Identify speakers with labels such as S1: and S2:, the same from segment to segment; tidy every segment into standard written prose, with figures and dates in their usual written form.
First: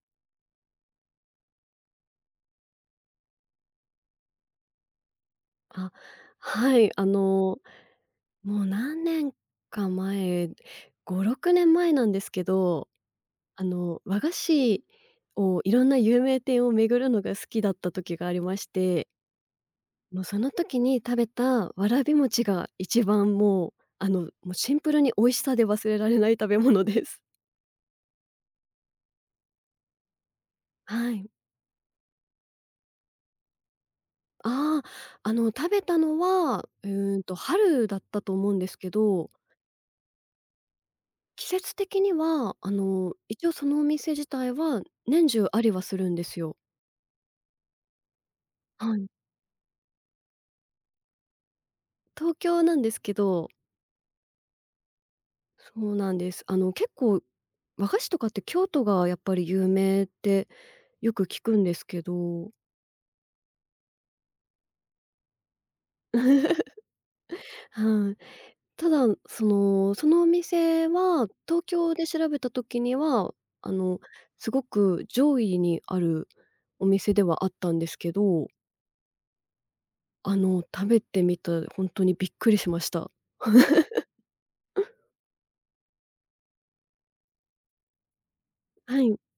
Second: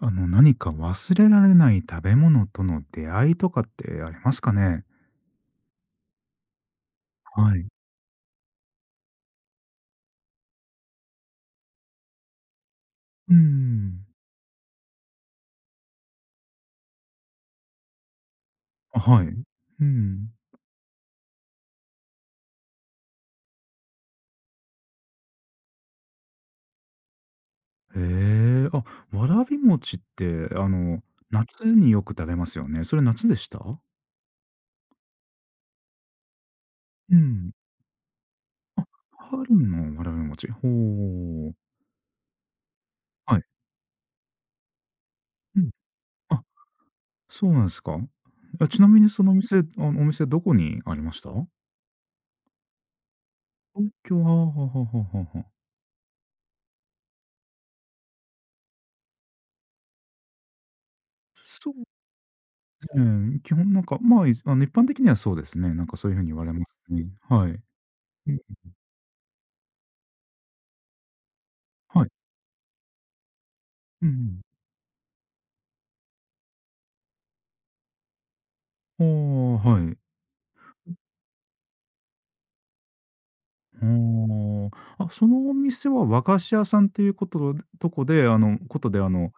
S1: 何か忘れられない食べ物との出会いとかってありますかね？
S2: あ、はい、
S1: はい。
S2: もう何年か前、5、6年前なんですけど、
S1: うん。
S2: 和菓子をいろんな有名店を巡るのが好きだった時がありまし
S1: あ、
S2: て、
S1: はい。う
S2: もう
S1: ん。
S2: その時に食べたわらび餅が一番もう、もうシンプルに美味しさで忘れられない食べ物です。
S1: へえ、あ、わらび餅って、
S2: はい。
S1: 夏によく食べますよね。それ夏でした？
S2: ああ、食べたのは、
S1: うん。
S2: 春だったと思うんです
S1: あ、
S2: けど、
S1: 春のわらび餅。
S2: 季
S1: ほう。
S2: 節的には、
S1: はい。
S2: 一応そのお店自体は年中あ
S1: う
S2: り
S1: ん。
S2: はするんです
S1: あ、
S2: よ。
S1: そうなんですか。あ、ちな
S2: は
S1: み
S2: い。
S1: にそのお店お店どこにありました？
S2: 東京なんですけど、
S1: 東京。はあはあはあはあはあはあ。
S2: そうなんです。結構和菓子とかって京都がやっぱり有名ってよく聞くん
S1: そ
S2: で
S1: う
S2: すけど、
S1: うん、基本なんか、まあ、いあの、一般的にはそうですね。なんかそういう風に 言われますね。はい。
S2: はい。
S1: うん、
S2: ただ、そのお店は東京
S1: は
S2: で
S1: い。
S2: 調べた時には、あの、
S1: うんうん。
S2: すごく上位にあるお店ではあったんですけど、
S1: ああ、はい。
S2: 食べてみた本当にびっくりしました。
S1: ああ。あ、そのお店は和菓子屋さんっていうことでとこで、あのことで、
S2: は
S1: あ
S2: い。
S1: の、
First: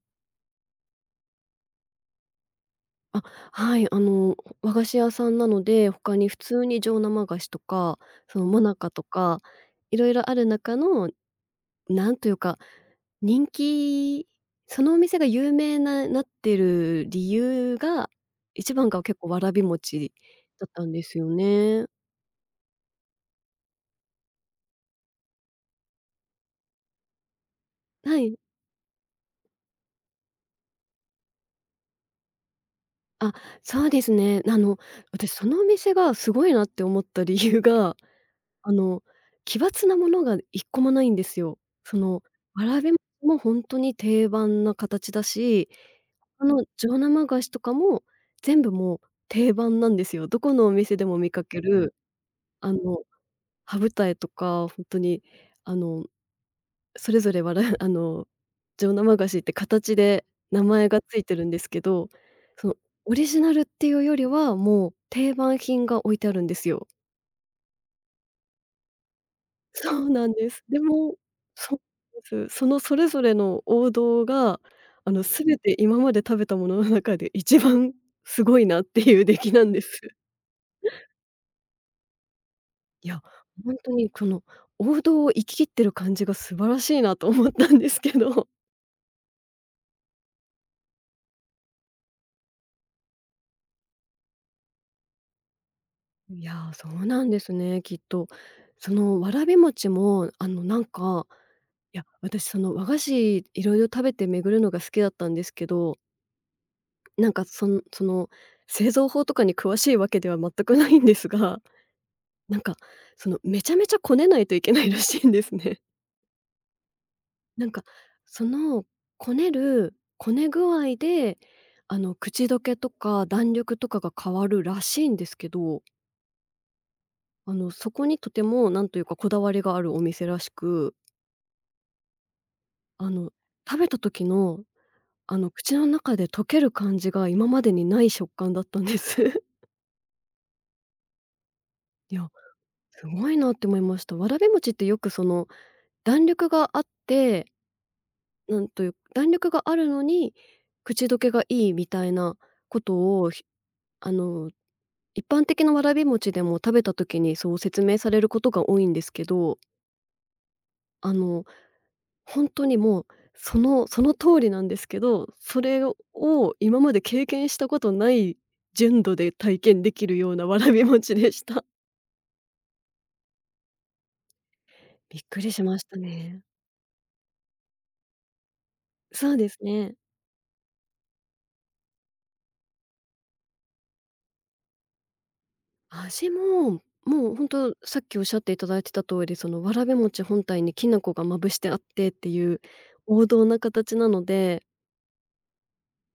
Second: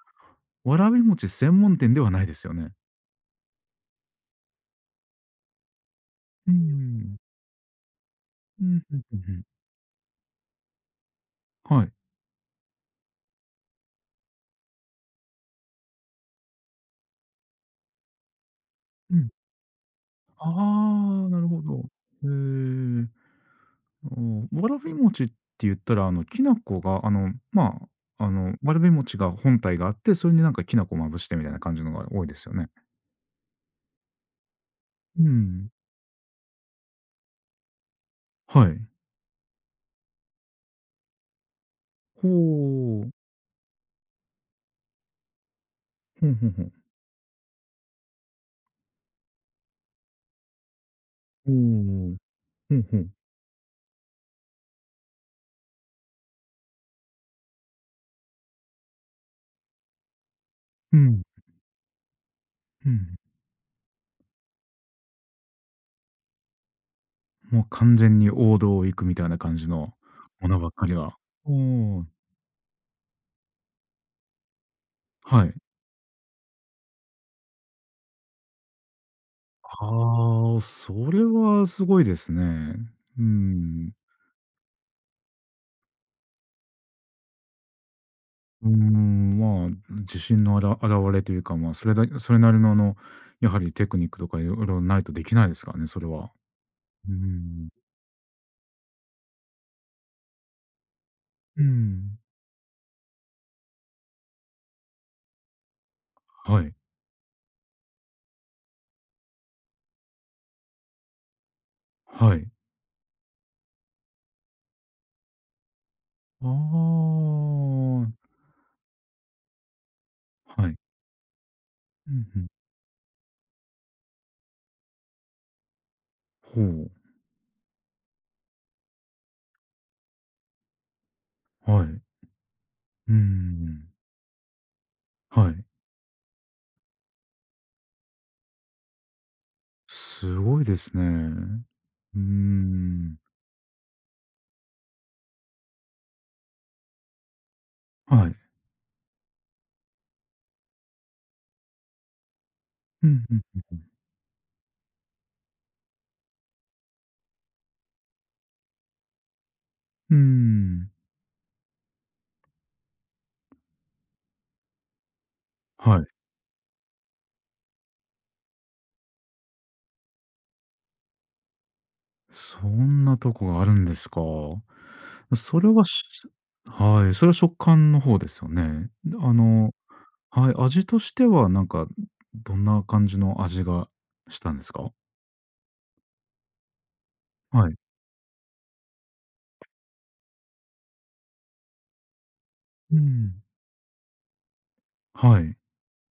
S1: わらび餅専門店ではないですよね？
S2: あ、はい、和菓子屋さんなので、他に普
S1: う
S2: 通に上
S1: ん。
S2: 生菓子とか、そのも
S1: うん、
S2: なか
S1: う
S2: と
S1: んうんう
S2: か、
S1: ん。
S2: いろいろある中の、
S1: はい。
S2: なんというか、人気、そのお店が有名ななってる理由が、一番が
S1: う
S2: 結構
S1: ん
S2: わらび餅だったんです
S1: あ
S2: よ
S1: あ、なるほど。
S2: ね。
S1: へえ。おわらび餅って言ったら、きな粉が、ま
S2: は
S1: あ、
S2: い。
S1: わらび餅が本体があって、それになんかきな粉まぶしてみたいな感じのが多いですよね。
S2: あ、そうですね。
S1: う
S2: 私そのお
S1: ん。
S2: 店がすごいなって思った理由が、
S1: は
S2: あ
S1: い。
S2: の、奇抜なものが一個もないんですよ。その、わらび餅
S1: ほう。
S2: もほんとに定番な形だし、
S1: ほうほうほう
S2: 上生菓子とかも全部もう定番なんですよ。どこのお店でも見か
S1: お
S2: ける、
S1: お。
S2: あ
S1: ほうほ
S2: の、
S1: う
S2: 羽二重とか、ほんとに、あの、それぞれわら、 あの、上生菓子って形で名前
S1: う
S2: がつ
S1: ん。
S2: いてるんですけど、その、
S1: う
S2: オ
S1: ん。
S2: リジナルっていうよりは、もう定番品が置いてあるんですよ。
S1: もう完全に王道を行くみたいな感じ
S2: そ
S1: の
S2: うなん
S1: も
S2: で
S1: の
S2: す。
S1: ばっ
S2: で
S1: かり
S2: も
S1: が。お
S2: そう
S1: お、
S2: なんです。そのそれぞれの王道が、
S1: はい。
S2: 全て今まで食べたものの中で一番すごいなっていう出来なんです。
S1: ああ、それはすごいですね。
S2: いや、
S1: う
S2: ほんと
S1: ん。
S2: にこの王道を行き切ってる感じが素晴らしいなと思ったんですけど。
S1: うーん、まあ、自信のあら表れというか、まあ、それなりのやはりテクニックとかいろいろないとできないですからね、それ は。
S2: いや、そう
S1: うー
S2: なんです
S1: ん。
S2: ね、きっと。そのわらび餅も、
S1: うー
S2: いや、
S1: ん。
S2: 私その和菓子色々食べて巡るのが好きだったんですけど、
S1: はい。
S2: なんか、そのその、製造法とかに詳しいわけでは全くないんですが、
S1: はい。
S2: なんか、その、めちゃめちゃこねないといけないらしいんですね。
S1: あ
S2: なんか、
S1: あ、
S2: その、こね具
S1: はい。
S2: 合で、
S1: うんうん。
S2: 口どけとか弾力とかが変わるらしいんですけど、
S1: ほう、
S2: そこにとてもなんというかこだわりがあるお店らしく、
S1: はい。
S2: あ
S1: うー
S2: の、食べ
S1: ん。
S2: た時の、
S1: はい。
S2: 口の中で溶ける感じが今までにない食感だったんです。
S1: すごいですね。
S2: い
S1: うー
S2: や、す
S1: ん。
S2: ごいなって思いました。わらび餅ってよくその弾力があって、
S1: はい。
S2: なんという弾力があるのに口どけがいいみたいなこ
S1: うん、
S2: とを、
S1: うん
S2: ひ、
S1: うんうん。
S2: あの、一般的なわらび餅でも食べた時にそう説明されることが多いんですけど、
S1: うーん。
S2: あの、本当にもう、その通りなんですけど、それを
S1: はい。
S2: 今まで経験したことない純度で体験できるようなわらび餅でした。
S1: そんなとこがあるんですか。
S2: びっ
S1: ま
S2: くり
S1: そ
S2: し
S1: れ
S2: まし
S1: は、
S2: た
S1: し
S2: ね。
S1: はい、それは食感の方ですよね。
S2: そ
S1: あ
S2: うです
S1: の
S2: ね。
S1: はい、味としてはなんか、どんな感じの味がしたんですか？
S2: 味も、もうほん
S1: は
S2: と、
S1: い。
S2: さっきおっしゃっていただいてた通り、その、わらび餅本体にきな粉がまぶしてあってっていう
S1: う
S2: 王
S1: ん。
S2: 道な形なので、
S1: はい。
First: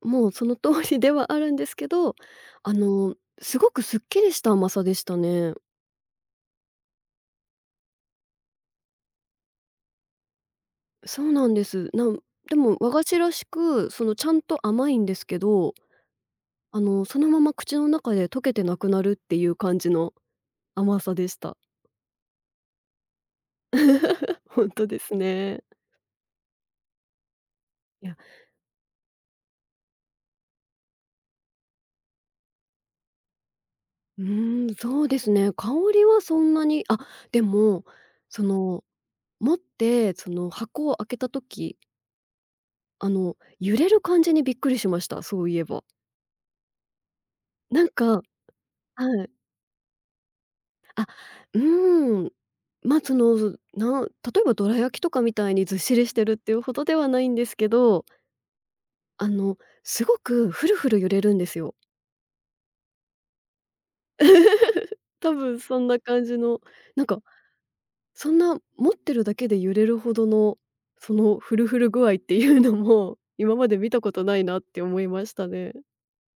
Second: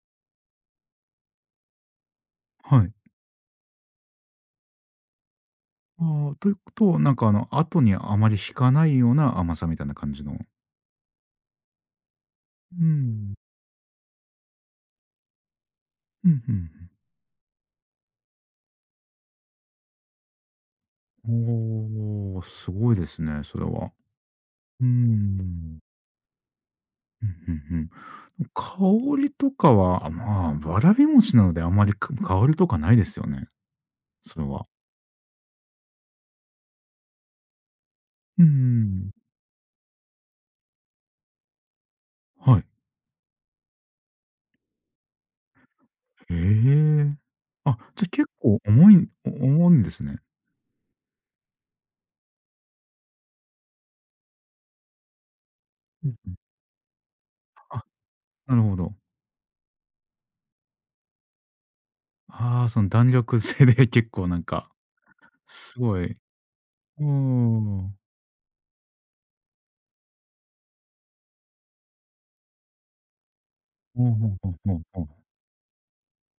S2: もうその通りではあるんですけど、あ
S1: はい。
S2: の、すごくすっきりした甘さでしたね。
S1: ああ、ということは、なんかあの、後にあまり引かないような甘さみたいな感じの。
S2: そうなんです。なんでも
S1: う
S2: 和菓子ら
S1: ん。
S2: しく、その、ちゃんと甘いんですけど、
S1: うん、うん
S2: そのまま口の中で溶けてなくなるっていう感じの甘さでした。
S1: おお、すごいですね、それは。
S2: ほん
S1: うー
S2: とですね。
S1: ん。うん、うんうん。
S2: いや、
S1: 香りとかは、まあ、わらび餅なのであまり、香りとかないですよね？
S2: う
S1: それは。
S2: ーん、そうですね。香りはそんなに、あ、でも、そ
S1: う
S2: の、
S1: ん
S2: 持って、その、箱を開けた時、
S1: はい。
S2: 揺れる感じにびっくりしました、そういえば。
S1: へえ。あ、
S2: なん
S1: じゃ、
S2: か、
S1: 結構重い
S2: はい。
S1: お重いんですね。
S2: うーん。ま、その、な、例えばどら焼きとかみたいにずっしり
S1: う
S2: してる
S1: ん、
S2: っていうほどではないんですけど、
S1: なるほど。
S2: あの、すごくフルフル揺れるんですよ。
S1: ああ、その弾力性で結構なんか、
S2: 多分
S1: す
S2: そんな
S1: ごい。う
S2: 感じの、な
S1: ー
S2: んか
S1: ん。
S2: そんな持ってるだけで揺れるほどの、そのフルフル具合っていうのも、今まで見た
S1: ほ
S2: こ
S1: う
S2: と
S1: ほう
S2: ない
S1: ほう
S2: なっ
S1: ほ
S2: て
S1: う
S2: 思
S1: ほ
S2: い
S1: う。
S2: ましたね。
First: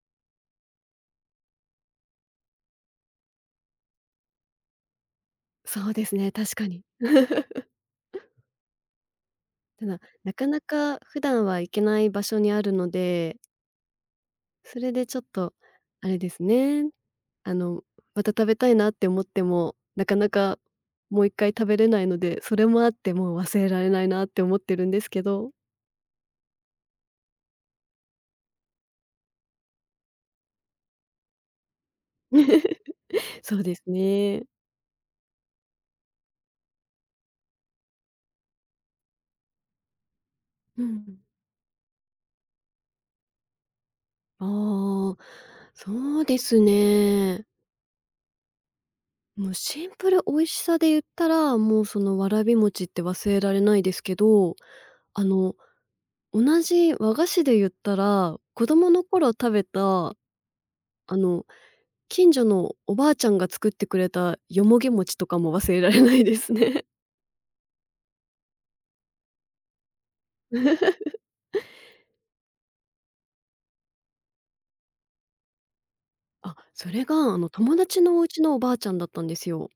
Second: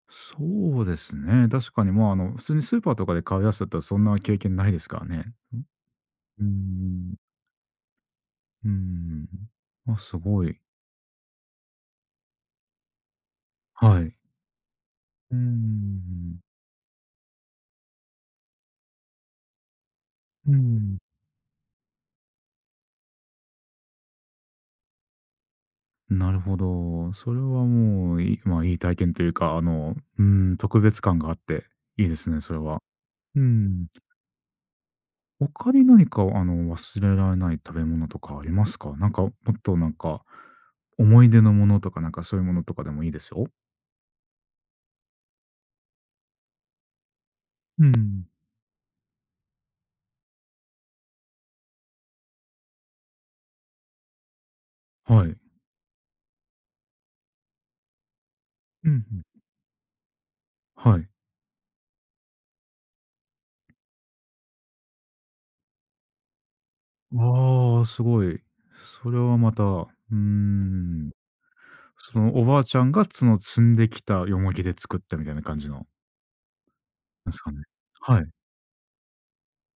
S1: そうですね、確かに、まあ、普通にスーパーとかで買うやつだったらそんな経験ないですからね。うん。
S2: そうですね、
S1: うー
S2: 確かに。
S1: ん。うーん。
S2: た
S1: あ、
S2: だ、
S1: す
S2: な
S1: ご
S2: かな
S1: い。
S2: か普段は行けない場所にあるので、
S1: はい。
S2: それでちょっ
S1: うー
S2: とあれで
S1: ん。
S2: すね。あの、また食べたいなって思っても、なかな
S1: うー
S2: か
S1: ん。
S2: もう一回食べれないので、それもあってもう忘れられないなって思ってるんですけど。
S1: なるほど。それはもう、まあ、いい体験というか、うん、特別感があっていいですね、それは。うー
S2: そうです
S1: ん。
S2: ね。
S1: 他に何か、忘れられない食べ物とかありますか？なんか、もっとなんか、
S2: うん。
S1: 思い出のものとか、なんかそういうものとかでもいいですよ。
S2: ああ、そうですね。
S1: うん。
S2: もうシンプル美味しさで言ったら、もうそのわらび餅って忘れられないですけど、あ
S1: はい。
S2: の、同じ和菓子で言ったら、子供
S1: うん、ん。
S2: の頃食べた、あ
S1: はい。
S2: の、近所のおばあちゃんが作ってくれたよもぎ餅とかも忘れられないですね。
S1: ああ、すごい。それはまた、うー ん、そのおばあちゃんが、その積んできたヨモギで作ったみたいな感じの
S2: あ、それが、
S1: ですかね？
S2: 友達のお
S1: はい。
S2: 家のおばあちゃんだったんですよ。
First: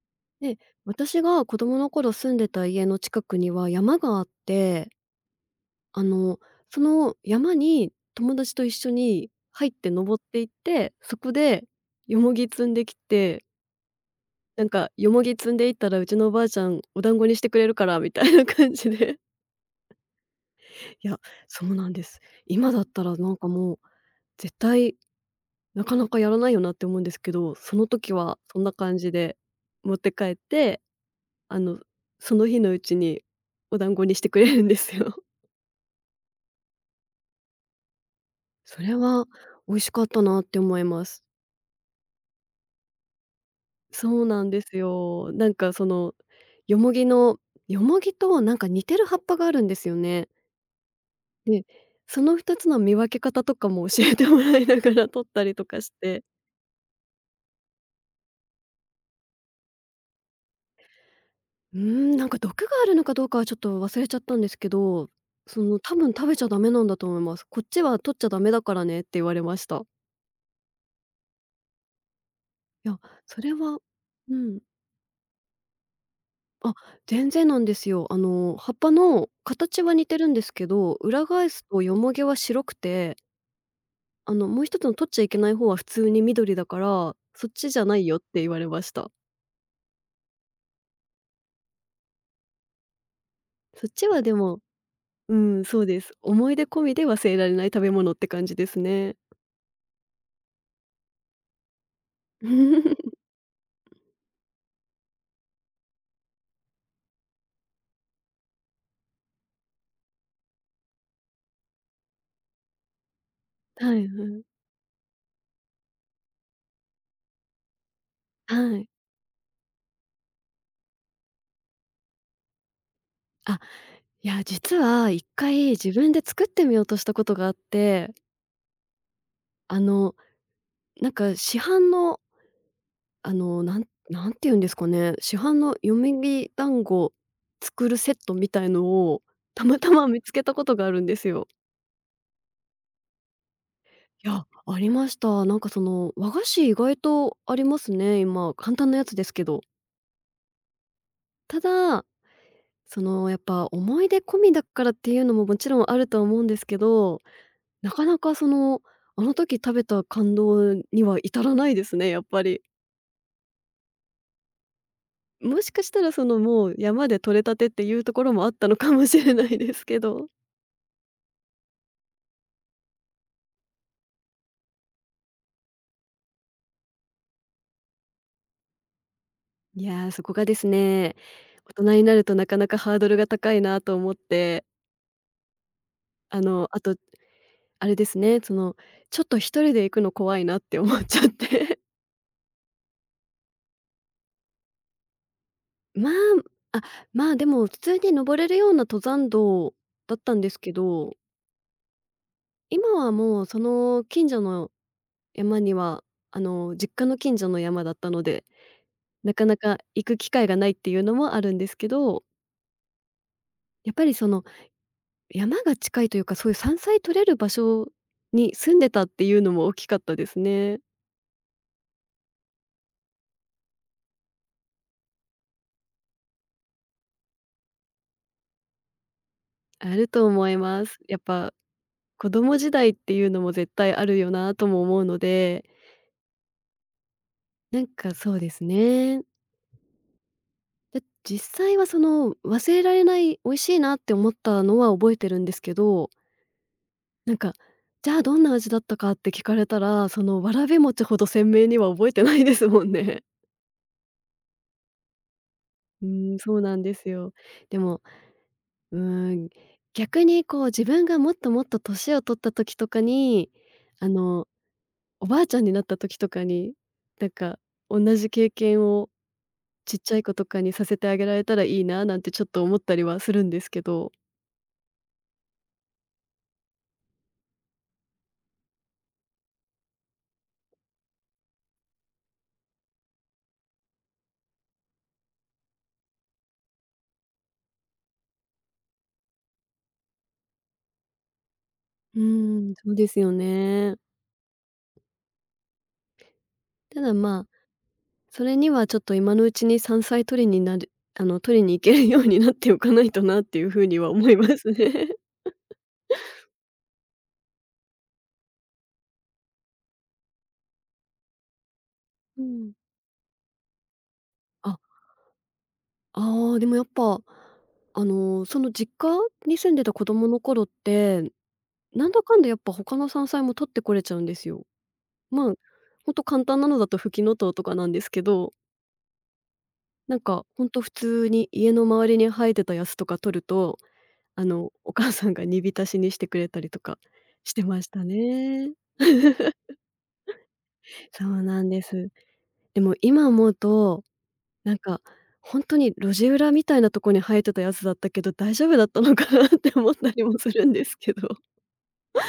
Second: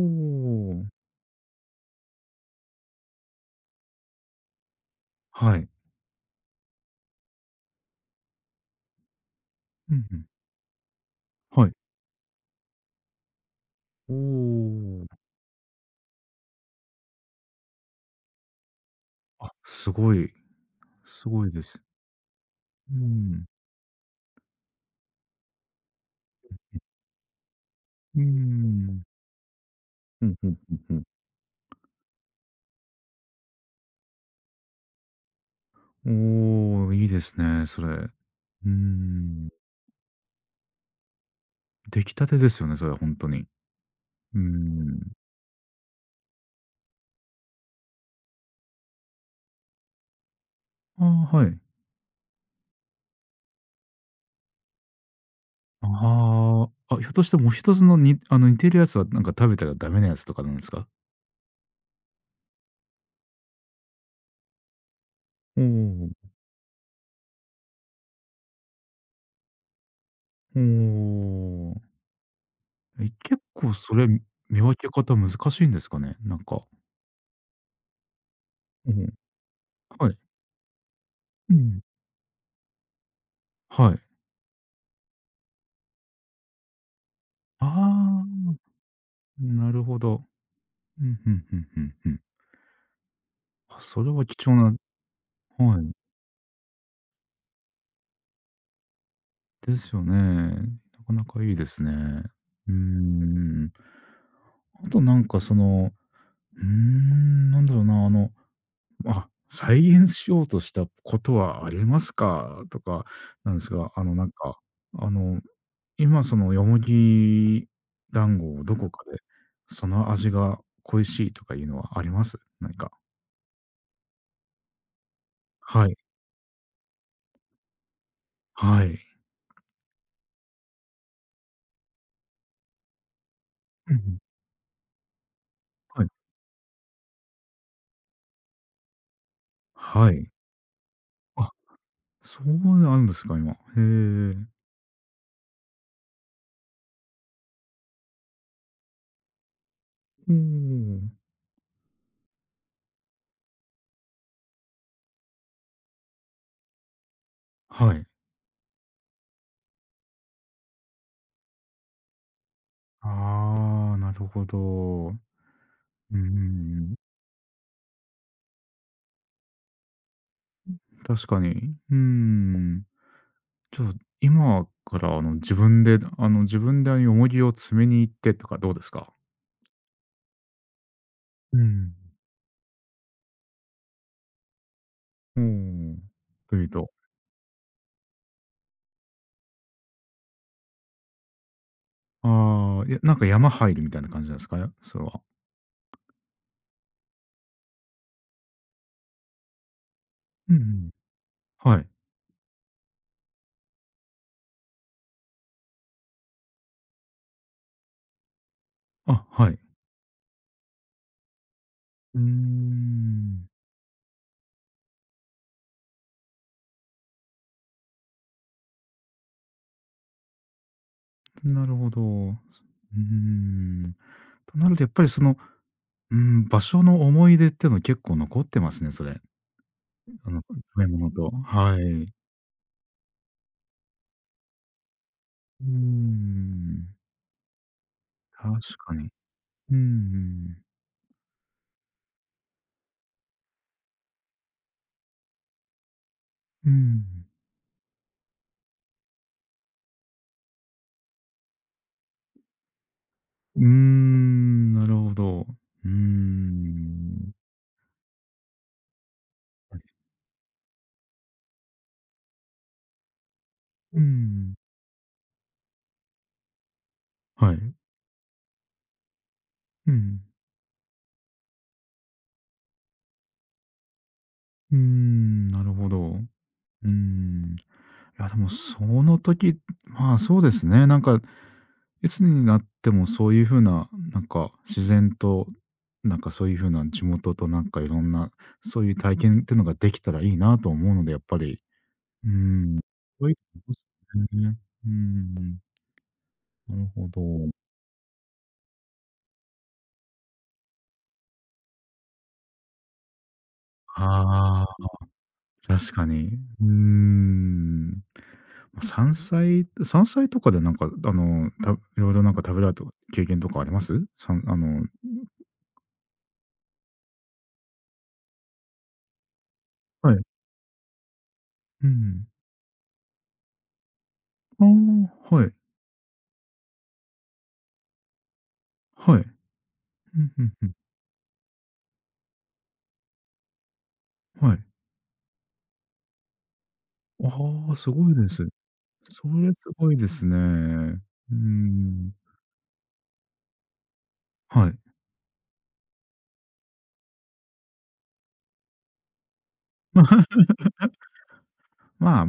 S1: お
S2: で、
S1: お。
S2: 私が子供の頃住んでた家の近くには山があって、
S1: はい。
S2: あの、その山に友達と一緒に入って
S1: うんう
S2: 登っ
S1: ん。
S2: ていって、そこで
S1: はい。
S2: よもぎ摘んできて、
S1: お
S2: なんか「よも
S1: お。
S2: ぎ摘んでいったらうちのおばあちゃんお団子にしてくれるから」みたいな感じで。
S1: あ、すごい、
S2: いや、
S1: すごいで
S2: そう
S1: す。
S2: なんです。今だっ
S1: う
S2: たらなん
S1: ん。
S2: かもう、絶対なかなかやらないよなって思うんですけど、その時
S1: うー
S2: はそんな感
S1: ん。
S2: じで持って帰
S1: うん
S2: っ
S1: ふんふん
S2: て、
S1: ふん。
S2: あの、その日のうちにお団子にしてくれるんですよ。
S1: おお、いいですね、それ。う ー
S2: それは
S1: ん。
S2: 美味しかったなって思います。
S1: 出来たてですよね、それはほんとに。う
S2: そう
S1: ー
S2: なんです
S1: ん。
S2: よ。なんかその、ヨモギの、ヨモギとなんか似てる葉っぱがあるんですよね。
S1: ああ、はい。
S2: で、その2つの見分け方とかも教えてもらいながら取ったりとかして。
S1: ああ。あ、ひょっとしてもう一つのに煮てるやつはなんか食べたらダメなやつとかなんですか？
S2: うーん、なんか毒があるのかどうかはちょっと忘れちゃったんですけど、そ
S1: お
S2: の「多分
S1: お。
S2: 食べちゃダメなんだと思います。こっちは取っちゃダメだからね」って言われました。
S1: おお。
S2: いや、
S1: え、
S2: そ
S1: 結
S2: れ
S1: 構
S2: は
S1: それ、
S2: うん。
S1: 見分け方難しいんですかね？なんか。
S2: あ、全然なんですよ。葉っぱ
S1: うん。
S2: の形は似
S1: は
S2: て
S1: い。
S2: るんですけど、裏返
S1: う
S2: す
S1: ん。
S2: とヨモギは白くて、
S1: はい。
S2: もう一つの取っちゃいけない方は普通に緑だから、そっ
S1: あ
S2: ちじゃないよって言
S1: あ、
S2: われました。
S1: なるほど。うん、うんうんうんうん。あ、
S2: そっ
S1: そ
S2: ち
S1: れ
S2: は
S1: は
S2: で
S1: 貴重
S2: も
S1: な
S2: うん、そ
S1: は
S2: う
S1: い、
S2: です。思い出込みで忘れられない食べ物って感じですね。
S1: ですよね。なかなかいいですね。うー ん。あとなんかその、うーん、なんだろうな、あ、再現しようとしたことはありますか？とかなんですが、
S2: は
S1: あ
S2: い
S1: のなん
S2: はい。
S1: か、あの、今そのよもぎ団子をど
S2: はい。
S1: こかで、その味が恋しいとかいうのはあります？何か。
S2: あ、いや、実は一回
S1: は
S2: 自
S1: い、
S2: 分で作ってみようとしたことがあって、
S1: はい。
S2: あの、なんか市販の、あの、なん
S1: うんうん。
S2: なんて言うんですかね、市販のよ
S1: はい。
S2: みぎ団子作るセットみたいのをたまたま
S1: は
S2: 見つ
S1: い。
S2: けたことがあるんですよ。
S1: あ、そうなるんですか、今。へ
S2: い
S1: え。
S2: や、ありました。なんかその、和菓子意外とありますね、今。簡単なやつですけど。
S1: おー
S2: ただ、その、やっぱ思い出込みだからっていうのももちろんあるとは思うんですけど、な
S1: は
S2: か
S1: い。
S2: なかその、あの時食べた感動には至らないですね、やっぱり。
S1: ああ、なるほど。
S2: もしかしたら
S1: う
S2: その、もう
S1: ん、
S2: 山で採れたてっていうところもあったのかもしれないですけど。
S1: 確かに。うん。じゃあ、今から、自分で、自分でよもぎを詰めに行ってとかどうですか？
S2: いやー、そこがですね、
S1: う
S2: 大人
S1: ん。
S2: になるとなかなかハードルが高いなと思って、
S1: おおという
S2: あ
S1: と、
S2: とあれですね、その、ちょっと一人で行くの怖いなって思っちゃって。
S1: ああ、いや、なんか山入るみたいな感じなんですか？それは。
S2: まあ、あ、まあ、でも普通に登れるような登山道だったんで
S1: うん
S2: す
S1: う
S2: け
S1: ん。
S2: ど、
S1: はい。
S2: 今はもうその近所の山には、実家の近所の山だったので、
S1: あ、
S2: なか
S1: は
S2: な
S1: い。
S2: か行く機会がないっていうのもあるんですけ
S1: うー
S2: ど、
S1: ん。
S2: やっぱりその山が近いというか、そういう山菜採れる場所に住んでたっていうのも大きかったですね。
S1: なるほど。うーん。となるとやっぱりその、うーん、場所の思い出っていうの結構残ってますね、それ。
S2: あると思い
S1: 食
S2: ま
S1: べ
S2: す。
S1: 物
S2: やっ
S1: と
S2: ぱ
S1: はい。
S2: 子供時代っていうのも絶対あるよなとも思うので、
S1: うーん、
S2: なんかそうで
S1: 確
S2: す
S1: かに。
S2: ね。
S1: うんうん。
S2: で実際はその忘れられない、美味しいなって思ったのは覚えてるんですけど、
S1: うん。
S2: なんか、じゃあどんな味だったかって聞かれたら、そのわらび餅ほど鮮明には覚えてないですもんね。
S1: うーん、なるほど。うー
S2: うーん、そうなんですよ。
S1: ん。
S2: でも、うーん、逆にこう自分がもっともっと年を取った時とかに、
S1: う
S2: あの、
S1: ん。
S2: おばあちゃんになった時とかに、なん
S1: は
S2: か
S1: い。
S2: 同じ経験を
S1: う
S2: ちっちゃ
S1: ん。
S2: い子とかにさせてあげられたらいいななんてちょっと思ったりはするんですけど。
S1: うーん、なるほど。うーん。いや、でもその時、まあ、そうですね。なんか、いつになってもそういう風な、なんか、自然と、なんか、そういう風な地元と、なんか、いろんな、そういう体験っていうのができたらいいなと思うので、やっぱり、
S2: う
S1: うー
S2: ーん、
S1: ん。
S2: そうです
S1: そ
S2: よ
S1: ういうことで
S2: ね。
S1: すね。うーん、なる
S2: た
S1: ほ
S2: だ、まあ、
S1: ど。
S2: それにはちょっと今のうちに山菜採りになるあの、採りに行けるようになっておかないとなっていう風には思いま
S1: あ
S2: す
S1: あ、
S2: ね。
S1: 確かに。うーん。ま、山菜とかで、なんか、いろいろなん
S2: う
S1: か食べら
S2: ん。
S1: れた経験とかあります？さんあ
S2: あ、
S1: の
S2: ああ、でもやっぱ、その実家に住んでた子
S1: は
S2: 供
S1: い。
S2: の頃って、
S1: う
S2: なんだ
S1: ん。
S2: かんだやっぱ他の山菜も採ってこれちゃうんです
S1: あ
S2: よ。
S1: あ、は
S2: ま
S1: い。
S2: あ、ほんと簡単なのだとフキノトウとかなんですけど。
S1: はい。う
S2: なん
S1: んう
S2: か、
S1: ん
S2: ほ
S1: う
S2: ん
S1: ん。
S2: と普通に家の周りに生えてたやつとか取ると、
S1: はい。
S2: お母さんが煮浸しにしてくれたりとかして
S1: ああ、
S2: まし
S1: す
S2: た
S1: ごいです。
S2: ね。
S1: それ すごいですね。う
S2: そ
S1: ー
S2: うなんです。
S1: ん。
S2: でも今思うと、
S1: は
S2: なん
S1: い。
S2: か、ほんとに路地裏みたいなとこに生えてたやつだったけど、大丈夫だったのかなって思ったりもするんですけど。
S1: まあ、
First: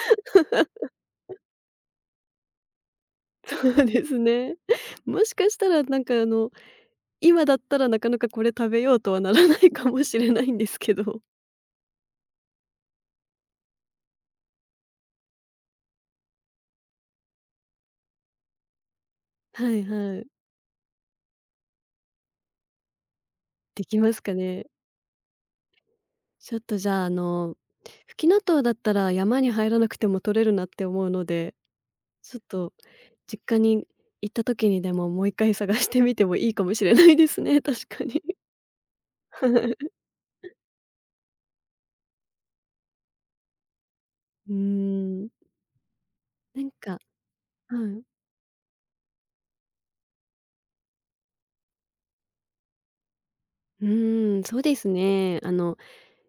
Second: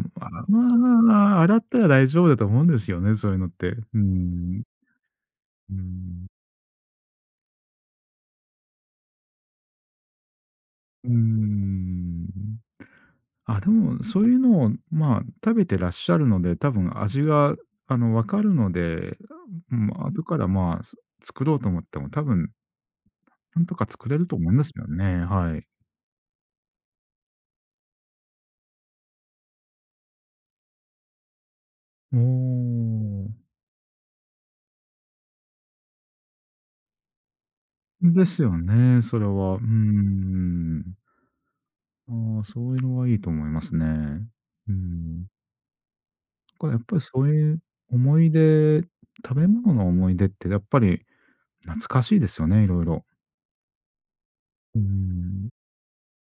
S1: ままあ、洗ったら大丈夫だと思うんですよね、そういうのっ
S2: そ
S1: て。
S2: う
S1: うー
S2: ですね。
S1: ん。
S2: もしかした
S1: うー
S2: らなんか、
S1: ん。
S2: 今だったらなかなかこれ食べようとはならないかもしれないんですけ
S1: うー
S2: ど。
S1: ん。あ、でも、そういうのを、まあ、食べてらっしゃるので、多分味が、分かるので、
S2: は
S1: う
S2: い
S1: ん、
S2: は
S1: 後
S2: い。
S1: からまあ、作ろうと思っても、多分なんと
S2: で
S1: か
S2: き
S1: 作
S2: ま
S1: れ
S2: す
S1: る
S2: か
S1: と思いま
S2: ね？
S1: すよね、はい。
S2: ちょっとじゃあ、吹き納豆だったら山に入らなくても取れるなって思うので、ちょっ
S1: お
S2: と
S1: お。
S2: 実家に行った時にでも、もう一回探してみてもいいかもしれないですね、確かに。
S1: で すよね、それ
S2: は
S1: は。う
S2: い。
S1: ん。ああ、そういうのはいいと思いますね。
S2: うー
S1: う
S2: ん、
S1: ん。
S2: な
S1: こ
S2: ん
S1: れやっ
S2: か
S1: ぱりそういう
S2: はい。
S1: 思い出食べ物の思い出ってやっぱり懐かしいですよね、いろいろ
S2: うーん、そうで
S1: う
S2: すね。
S1: ん。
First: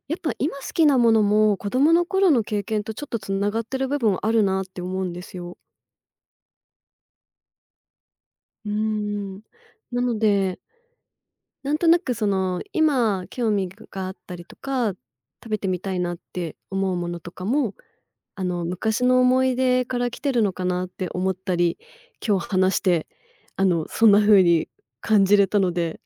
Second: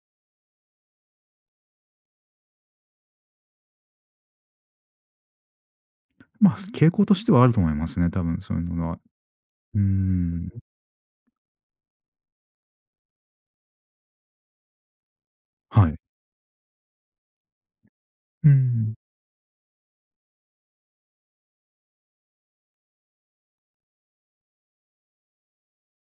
S2: やっぱ今好きなものも、子供の頃の経験とちょっとつながってる部分あるなって思うんですよ。
S1: まあ、傾向としてはあると思いますね、多分そうい
S2: うー
S1: うのは。
S2: ん。
S1: う
S2: なの
S1: ん、
S2: でなんとなくその、今興味があったりとか、食べてみ
S1: は
S2: た
S1: い。
S2: いなって思うものとかも、
S1: うん、
S2: 昔の思い出から来てるのかなって思ったり、今日話して、そんな風に感じれたので、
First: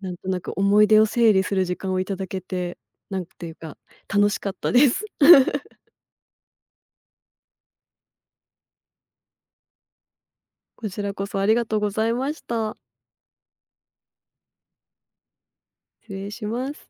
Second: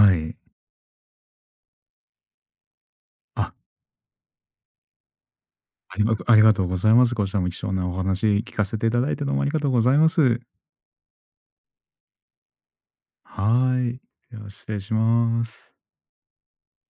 S2: なんと
S1: い。
S2: なく思い出を整理する時間をいただけて、なんてい
S1: あ、
S2: うか、楽しかったです。
S1: ありがとうございます。こちらも貴重なお話聞かせていただいてどうもありがとうございます。
S2: こちらこそありがとうございました。
S1: はい。では失礼します。
S2: 失礼します。